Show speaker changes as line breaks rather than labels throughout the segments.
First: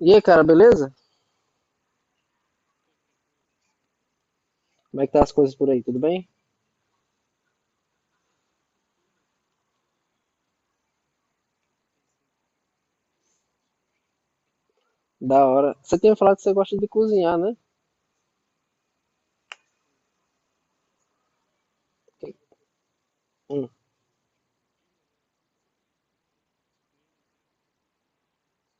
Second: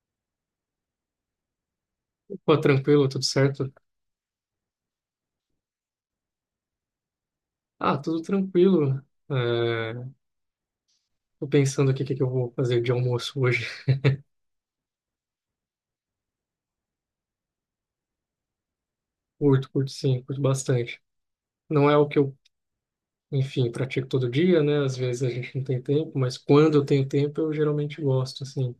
E aí, cara, beleza?
Pô, tranquilo, tudo certo?
Como é que tá as coisas por aí? Tudo bem?
Ah, tudo tranquilo. É, Tô pensando aqui o que que eu vou fazer de almoço hoje.
Da hora. Você tinha falado que você gosta de cozinhar, né?
Curto, curto sim, curto bastante. Não é o que eu,
Hum.
enfim, pratico todo dia, né? Às vezes a gente não tem tempo, mas quando eu tenho tempo, eu geralmente gosto, assim.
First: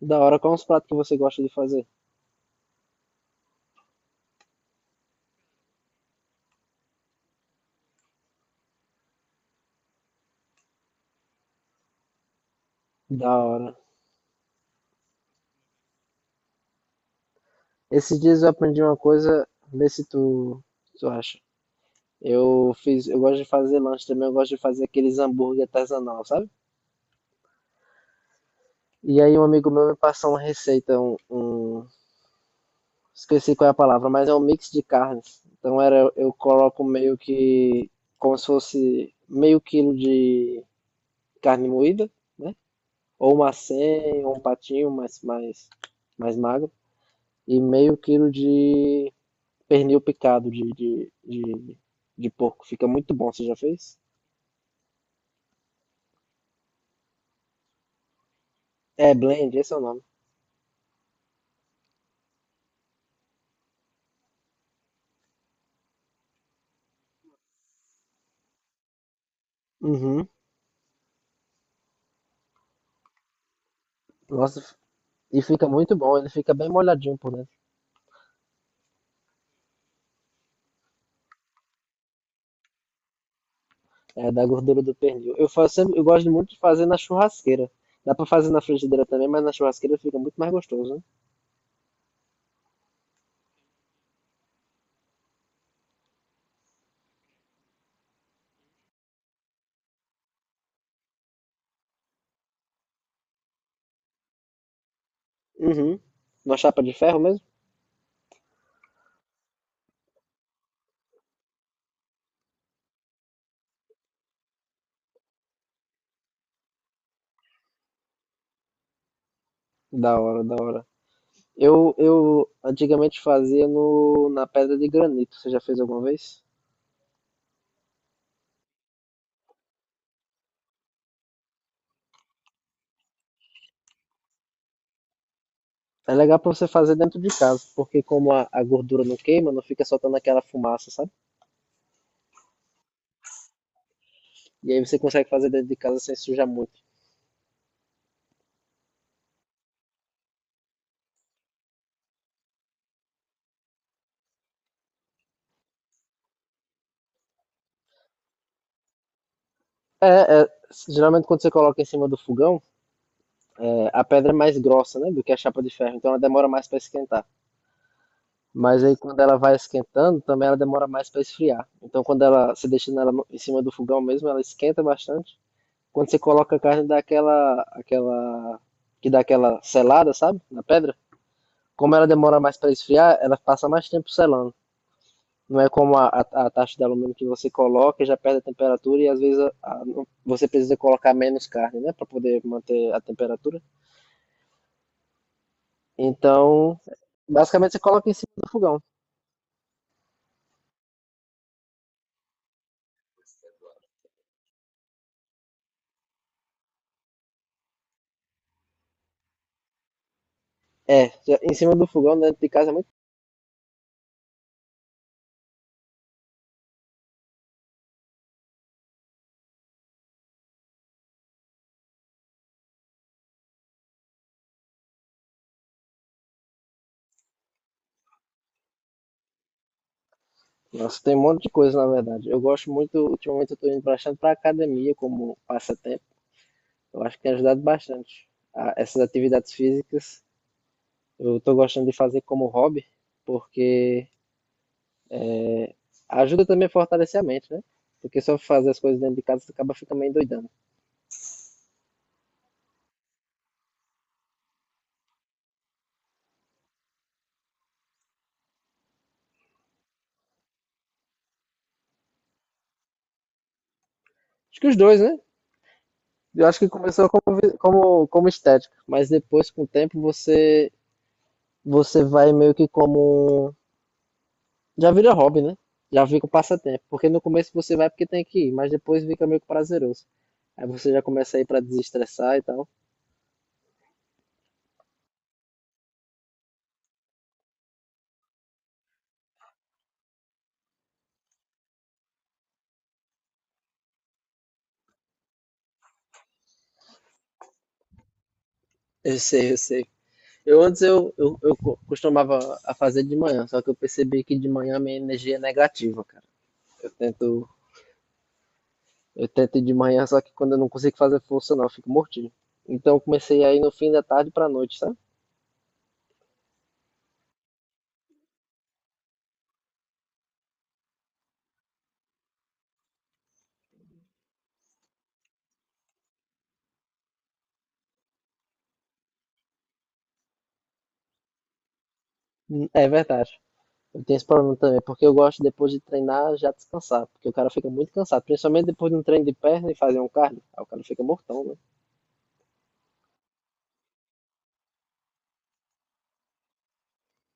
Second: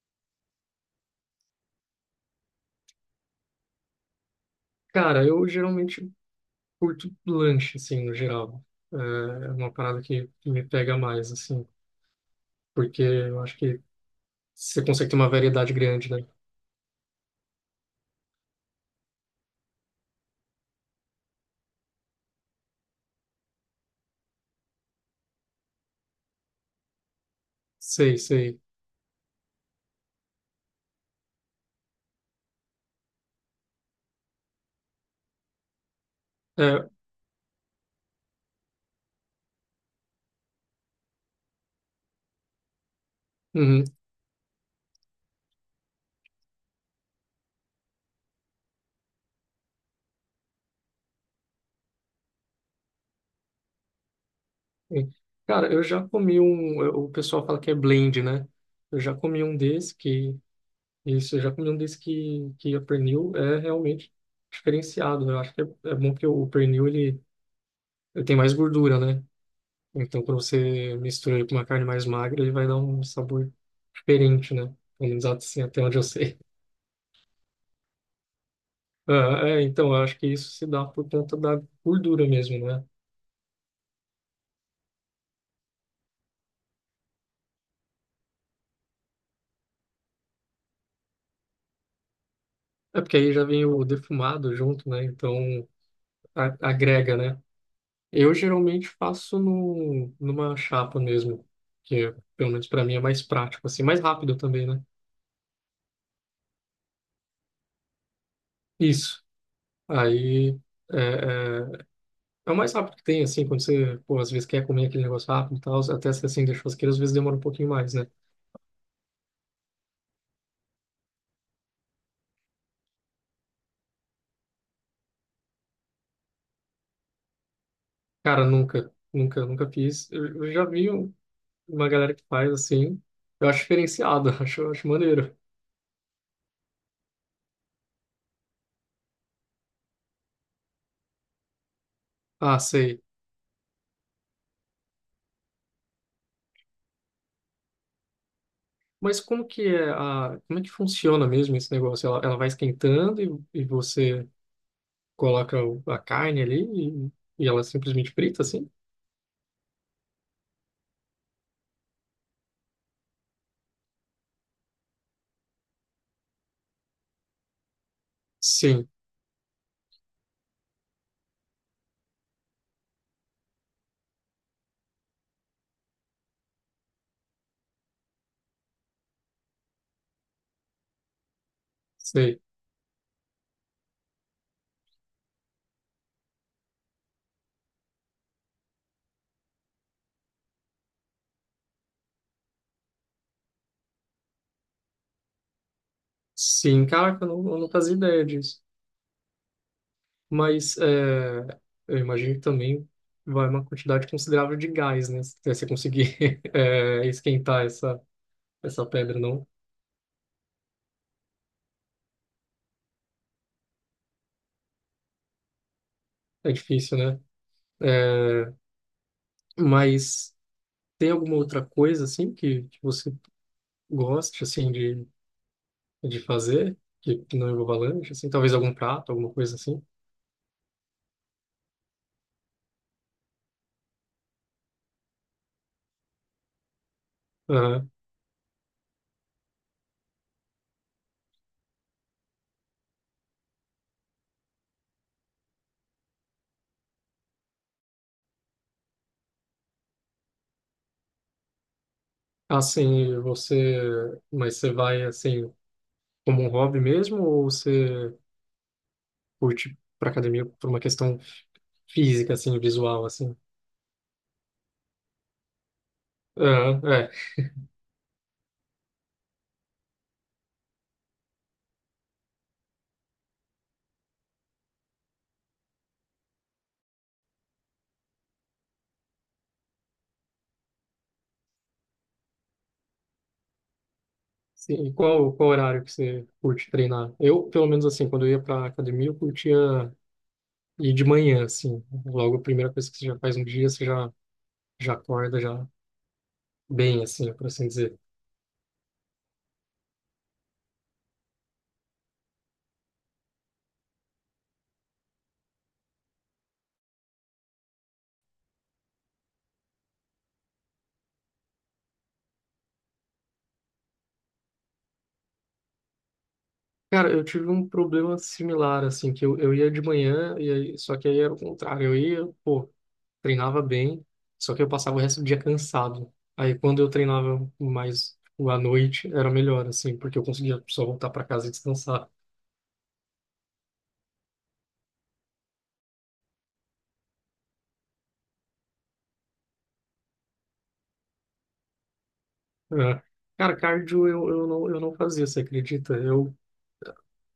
Da hora. Quais os pratos que você gosta de fazer?
Cara, eu geralmente curto lanche, assim, no geral. É é uma parada que me pega mais, assim, porque
Da
eu acho
hora.
que você consegue ter uma variedade grande, né?
Esses dias eu aprendi uma coisa, vê se tu, tu acha. Eu gosto de fazer lanche também, eu gosto de fazer aqueles hambúrguer artesanal, sabe?
Sei, sei.
E aí um amigo meu me passou uma receita, esqueci qual é a palavra, mas é um mix de carnes. Então era, eu coloco
É,
meio que como se fosse meio quilo de carne moída, né? Ou uma
uhum.
senha, ou um patinho mais, mais magro, e meio quilo de pernil picado de porco. Fica muito bom, você já fez?
Sim. Cara, eu já comi um. O pessoal fala que é blend, né? Eu
É,
já comi
blend,
um
esse é o
desse
nome.
que. Isso, eu já comi um desse que a pernil é realmente diferenciado, né? Eu acho que é bom que o pernil ele tem mais gordura, né? Então,
Uhum.
quando você mistura ele com uma carne mais magra, ele vai dar um sabor diferente,
Nossa,
né? Pelo menos
e
assim,
fica
até
muito
onde eu
bom, ele
sei.
fica bem molhadinho por dentro,
Ah, é, então, eu acho que isso se dá por conta da gordura mesmo, né?
é, da gordura do pernil. Eu faço sempre, eu gosto muito de fazer na churrasqueira. Dá pra fazer na frigideira também, mas na churrasqueira fica muito mais gostoso, né?
É porque aí já vem o defumado junto, né? Então, agrega, né? Eu geralmente faço no, numa chapa mesmo, que é, pelo menos para mim é mais prático, assim, mais rápido também, né?
Uhum. Uma chapa de ferro mesmo?
Isso. Aí é, é, é o mais rápido que tem, assim, quando você, pô, às vezes quer comer aquele negócio rápido e tal, até se assim, deixa churrasqueira, às vezes demora um pouquinho mais, né?
Da hora, da hora. Eu antigamente fazia no, na pedra de granito. Você já fez alguma vez?
Cara, nunca, nunca, nunca fiz. Eu já vi uma galera que faz assim, eu acho diferenciado, acho maneiro.
É legal pra você fazer dentro de casa, porque como a gordura não queima, não fica soltando aquela fumaça, sabe?
Ah, sei.
E aí você consegue fazer dentro de casa sem sujar muito.
Mas como que é como é que funciona mesmo esse negócio? Ela vai esquentando e você coloca a carne ali e ela simplesmente frita, assim?
É, é, geralmente quando você coloca em cima do fogão, é, a pedra é mais grossa, né, do que a chapa de ferro, então ela demora mais para esquentar. Mas
Sim,
aí quando ela vai esquentando, também ela demora mais para esfriar. Então quando ela se deixa nela em cima do fogão mesmo, ela esquenta bastante. Quando você coloca a carne dá aquela que dá aquela selada, sabe? Na pedra. Como ela demora
sei.
mais para esfriar, ela passa mais tempo selando. Não é como a taxa de alumínio que você coloca, e já perde a temperatura e às vezes você precisa colocar menos carne, né, para poder manter a temperatura. Então,
Sim, caraca, eu não
basicamente você
fazia
coloca em
ideia
cima do
disso.
fogão.
Mas eu imagino que também vai uma quantidade considerável de gás, né? Se você conseguir esquentar essa pedra, não?
É, já- em cima do fogão, dentro de casa é muito.
É difícil, né? É, mas tem alguma outra coisa, assim, que você goste, assim, de fazer? Que não envolva lanche, assim? Talvez algum prato, alguma coisa assim?
Nossa, tem um monte de coisa, na verdade. Eu gosto muito, ultimamente eu tô indo bastante pra academia como passatempo. Eu acho que tem ajudado bastante. Essas atividades físicas eu estou gostando de fazer como hobby, porque ajuda também a fortalecer a mente, né? Porque só fazer as coisas dentro de casa você acaba ficando meio doidando.
Assim, mas você vai assim como um hobby mesmo ou você curte para academia por uma questão física assim, visual assim?
Acho que os dois, né? Eu acho que
Aham,
começou
é.
como, como estética, mas depois, com o tempo, você, você vai meio que como. Um, já vira hobby, né? Já fica um passatempo. Porque no começo você vai porque tem que ir, mas depois fica meio que prazeroso. Aí você já começa a ir para desestressar e tal.
Sim, e qual horário que você curte treinar? Eu, pelo menos assim, quando eu ia para academia, eu curtia ir de manhã assim, logo a primeira coisa que você já faz no dia, você já acorda já bem assim, por assim dizer.
Eu sei, eu sei. Eu antes costumava a fazer de manhã, só que eu percebi que de manhã minha energia é negativa, cara. Eu tento, eu tento ir de manhã, só que quando eu não consigo fazer força não, eu fico mortinho. Então eu comecei aí no fim da tarde pra noite, sabe?
Cara, eu tive um problema similar assim, que eu ia de manhã e aí, só que aí era o contrário, eu ia, pô, treinava bem, só que eu passava o resto do dia cansado. Aí quando eu treinava mais tipo, à noite, era melhor, assim, porque eu conseguia só voltar para casa e descansar.
É verdade. Eu tenho esse problema também, porque eu gosto depois de treinar já descansar, porque o cara fica muito cansado, principalmente depois de um treino de perna e fazer um cardio, aí o cara fica mortão, né?
É. Cara, cardio eu não fazia, você acredita? Eu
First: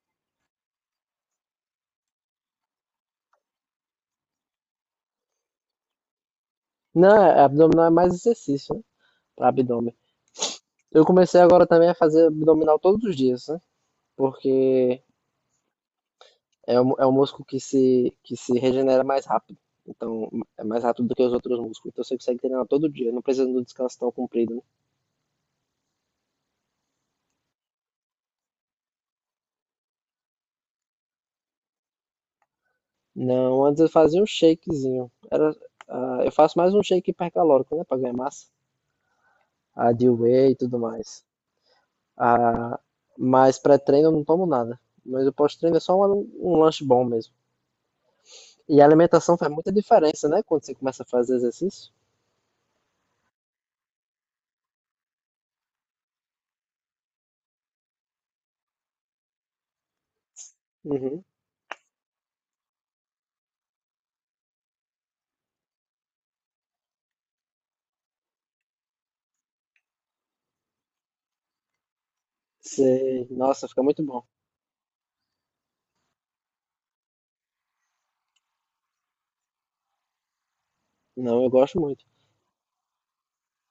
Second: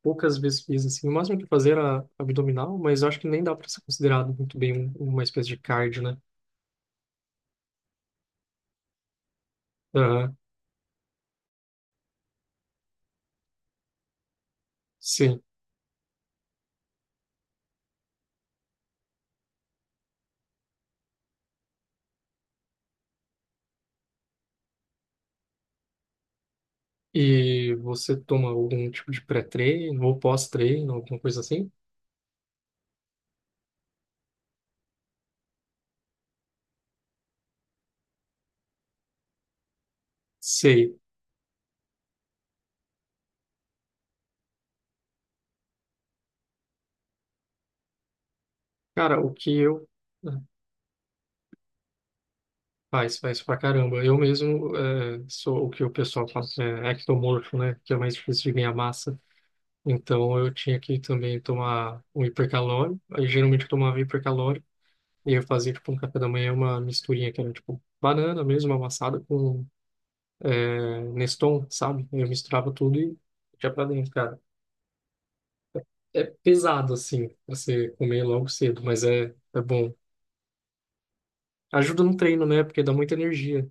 poucas vezes fiz, assim, o máximo que eu fazia era abdominal, mas eu acho que nem dá para ser considerado muito bem uma espécie de cardio, né?
Não, é, abdominal é mais exercício, né? Pra abdômen.
Aham,
Eu comecei agora também a fazer abdominal todos os dias, né? Porque
Sim.
é um, é um músculo que se regenera mais rápido. Então, é mais rápido do que os outros músculos. Então, você consegue treinar todo dia. Não precisa de um descanso tão comprido, né?
E você toma algum tipo de pré-treino ou pós-treino, alguma coisa assim?
Não, antes eu fazia um shakezinho. Era, ah, eu faço mais um shake hipercalórico, né? Pra ganhar massa. A de whey e tudo
Sei.
mais. Ah, mas pré-treino eu não tomo nada. Mas o pós-treino é só um lanche bom mesmo. E a
Cara, o
alimentação faz
que
muita
eu
diferença, né? Quando você começa a fazer exercício.
Faz, faz pra caramba. Eu mesmo sou o que o pessoal fala, é ectomorfo, né? Que é mais difícil de ganhar massa. Então eu tinha que
Uhum.
também tomar um hipercalórico. Aí geralmente eu tomava hipercalórico. E eu fazia tipo um café da manhã, uma misturinha que era tipo banana mesmo, amassada com Neston, sabe? Eu misturava tudo e
Sei. Nossa,
já
fica
pra
muito
dentro,
bom.
cara. É pesado assim, pra você comer logo cedo, mas é bom.
Não, eu gosto muito.
Ajuda no treino, né? Porque dá muita energia.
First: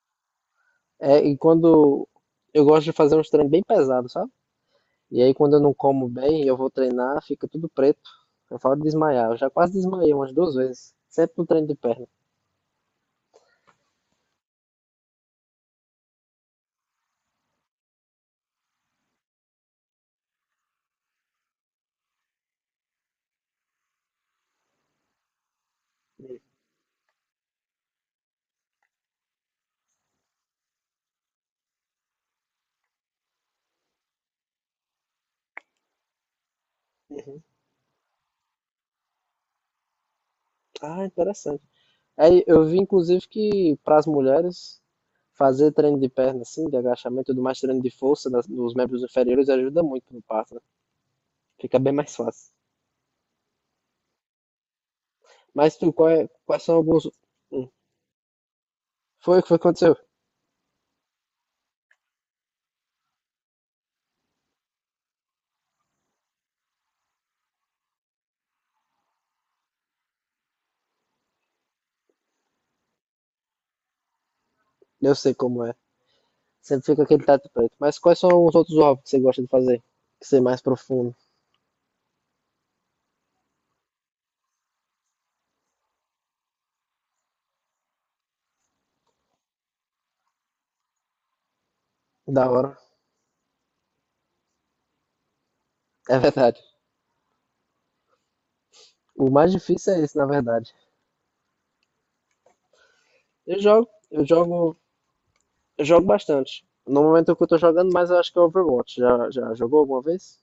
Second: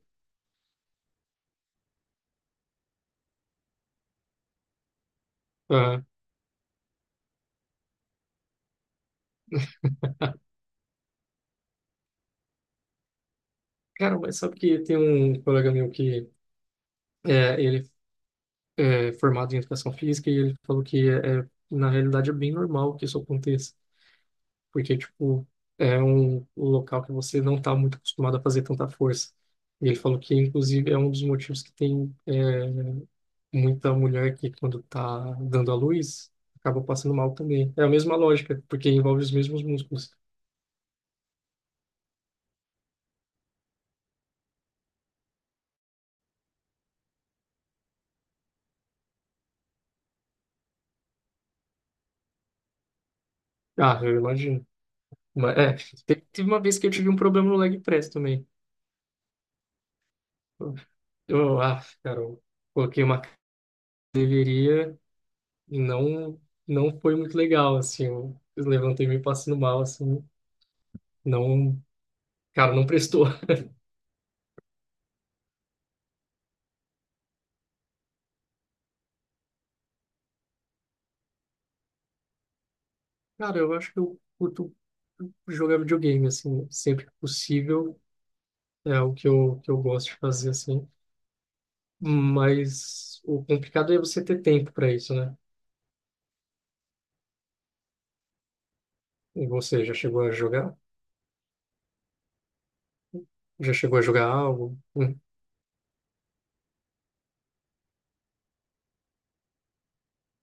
É, e quando eu gosto de fazer uns treinos bem pesados, sabe? E aí quando eu não
Ah,
como bem, eu vou treinar, fica tudo preto. Eu falo de desmaiar. Eu já quase desmaiei umas duas vezes. Sempre no treino de perna.
cara, mas sabe que tem um colega meu que ele é formado em educação física e ele falou que na realidade é bem normal que isso aconteça, porque tipo é um local que você não está muito acostumado a fazer tanta força. E ele falou que inclusive é um dos motivos que tem muita mulher que quando está dando à luz acaba passando mal também. É a mesma lógica, porque envolve os mesmos músculos.
Ah, interessante. Aí eu vi, inclusive, que para as mulheres fazer treino de perna, assim, de agachamento e tudo mais, treino de força dos membros inferiores ajuda muito no parto, né? Fica bem mais fácil.
Ah, eu imagino. Mas,
Mas tu,
teve uma
quais são
vez que eu
alguns.
tive um problema no
Hum,
leg press também.
Foi o que foi que aconteceu?
Ah, cara, eu coloquei uma e não foi muito legal, assim, eu levantei meio passando mal, assim, não, cara, não prestou.
Eu sei como é. Sempre fica aquele teto preto. Mas quais são os outros hobbies que você gosta de fazer? Que ser mais profundo,
Cara, eu acho que eu curto jogar videogame, assim, sempre que possível, é o que que eu gosto de fazer, assim,
da hora.
mas o complicado é você ter tempo para isso, né?
É verdade. O
E
mais
você já
difícil é esse,
chegou
na
a
verdade.
jogar?
Eu
Já
jogo,
chegou a
eu
jogar
jogo,
algo?
eu jogo bastante. No momento que eu tô jogando, mas eu acho que é Overwatch. Já jogou alguma vez?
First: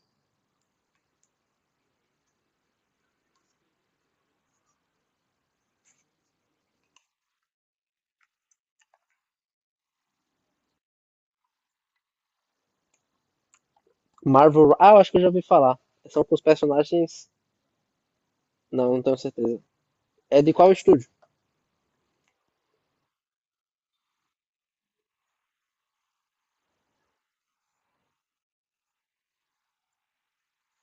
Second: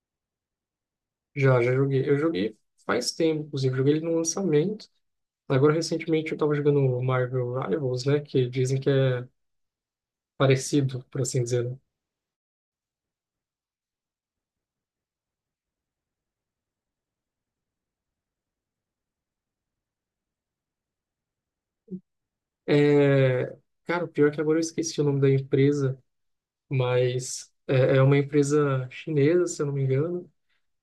Já, já joguei. Eu joguei faz tempo, inclusive, joguei ele no lançamento, agora recentemente eu tava jogando Marvel Rivals, né, que dizem que é parecido, por assim dizer, né?
Marvel. Ah, eu acho que eu já ouvi falar. São com os personagens. Não, não tenho certeza. É de qual estúdio?
É, cara, o pior é que agora eu esqueci o nome da empresa, mas é uma empresa chinesa, se eu não me engano.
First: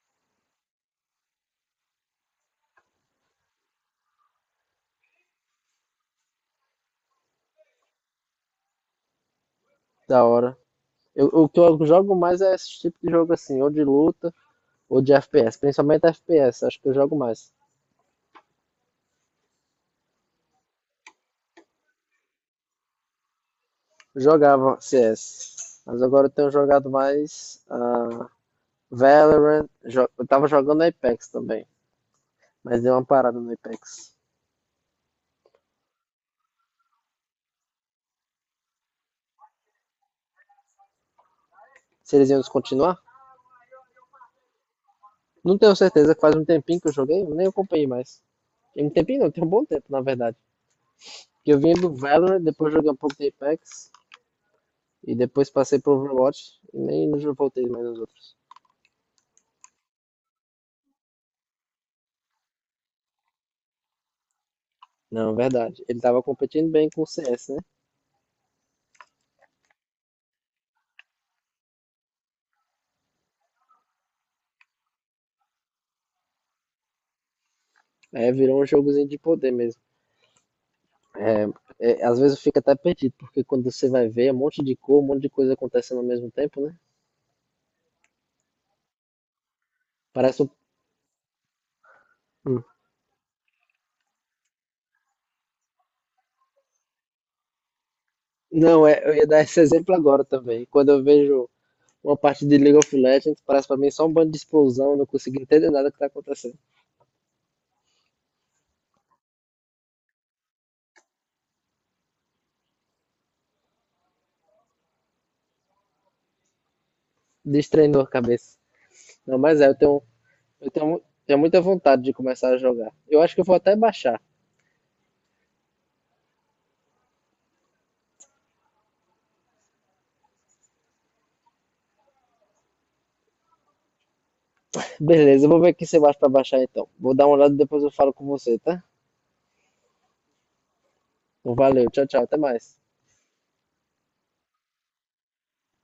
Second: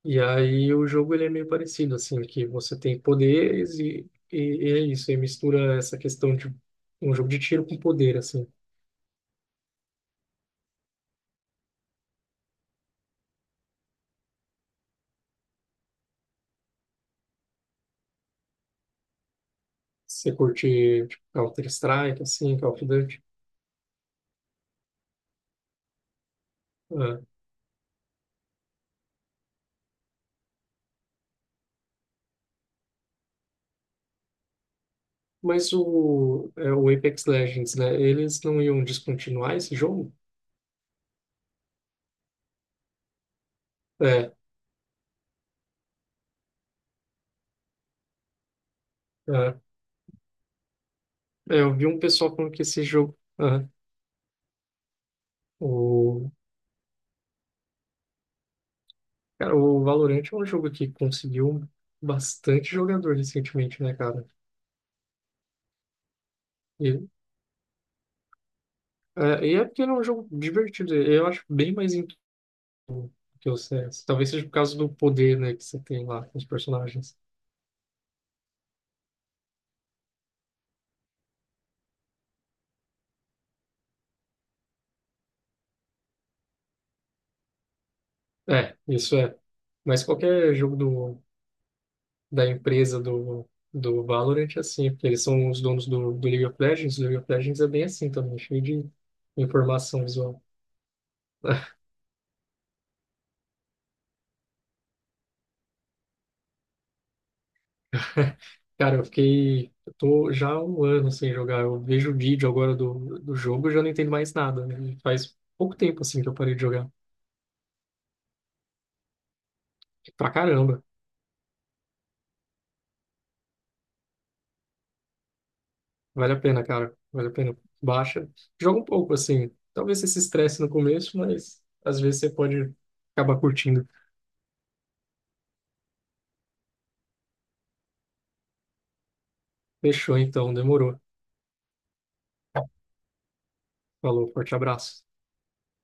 E aí o jogo ele é meio parecido, assim, que você tem poderes e é isso. E mistura essa questão de um jogo de tiro com poder, assim.
Da hora. Eu, o que eu jogo mais é esse tipo de jogo assim, ou de luta, ou de FPS. Principalmente FPS, acho que eu jogo mais.
Você curte tipo, Counter-Strike, assim, Call of Duty.
Jogava CS, mas agora eu tenho jogado
Ah,
mais Valorant. Eu tava jogando Apex também, mas deu uma parada no Apex.
mas o Apex Legends, né? Eles não iam descontinuar esse jogo?
Se eles iam descontinuar?
É,
Não tenho certeza, faz um tempinho que eu joguei, eu nem acompanhei mais. Tem um tempinho não, tem um
é.
bom tempo, na verdade. Porque eu
É,
vim
eu vi
do
um pessoal
Valorant,
falando que
depois
esse
joguei um pouco
jogo.
de
Ah,
Apex, e depois passei pro
O,
Overwatch, e nem já voltei mais nos outros.
cara, o Valorant é um jogo que conseguiu bastante jogador recentemente, né, cara?
Não, verdade. Ele tava competindo bem com o
E
CS, né?
e é porque ele é um jogo divertido. Eu acho bem mais intuitivo que o CS. Talvez seja por causa do poder, né, que você tem lá com os personagens.
Aí virou um jogozinho de poder mesmo. É, às vezes fica até perdido, porque quando você vai ver, é um monte de cor, um monte de coisa acontecendo ao mesmo tempo, né?
É, isso é. Mas
Parece um.
qualquer jogo da
Hum.
empresa do Valorant é assim, porque eles são os donos do League of Legends. O League of Legends é bem assim também, cheio
Não,
de
é, eu ia dar esse exemplo
informação
agora
visual.
também. Quando eu vejo uma parte de League of Legends, parece pra mim só um bando de explosão, eu não consigo entender nada que tá acontecendo.
Cara, eu fiquei. Eu tô já há um ano sem jogar. Eu vejo o vídeo agora do jogo e já não entendo mais nada, né? Faz pouco tempo, assim, que eu parei de jogar.
Destreinou a cabeça. Não, mas é,
Pra
eu
caramba.
tenho, tenho muita vontade de começar a jogar. Eu acho que eu vou até baixar.
Vale a pena, cara. Vale a pena. Baixa. Joga um pouco, assim. Talvez você se estresse no começo, mas às vezes você pode acabar curtindo.
Beleza, eu vou ver aqui se eu baixo pra baixar então. Vou dar uma olhada e depois eu falo com você, tá?
Fechou, então. Demorou.
Então, valeu, tchau, tchau, até mais.
Falou. Forte abraço.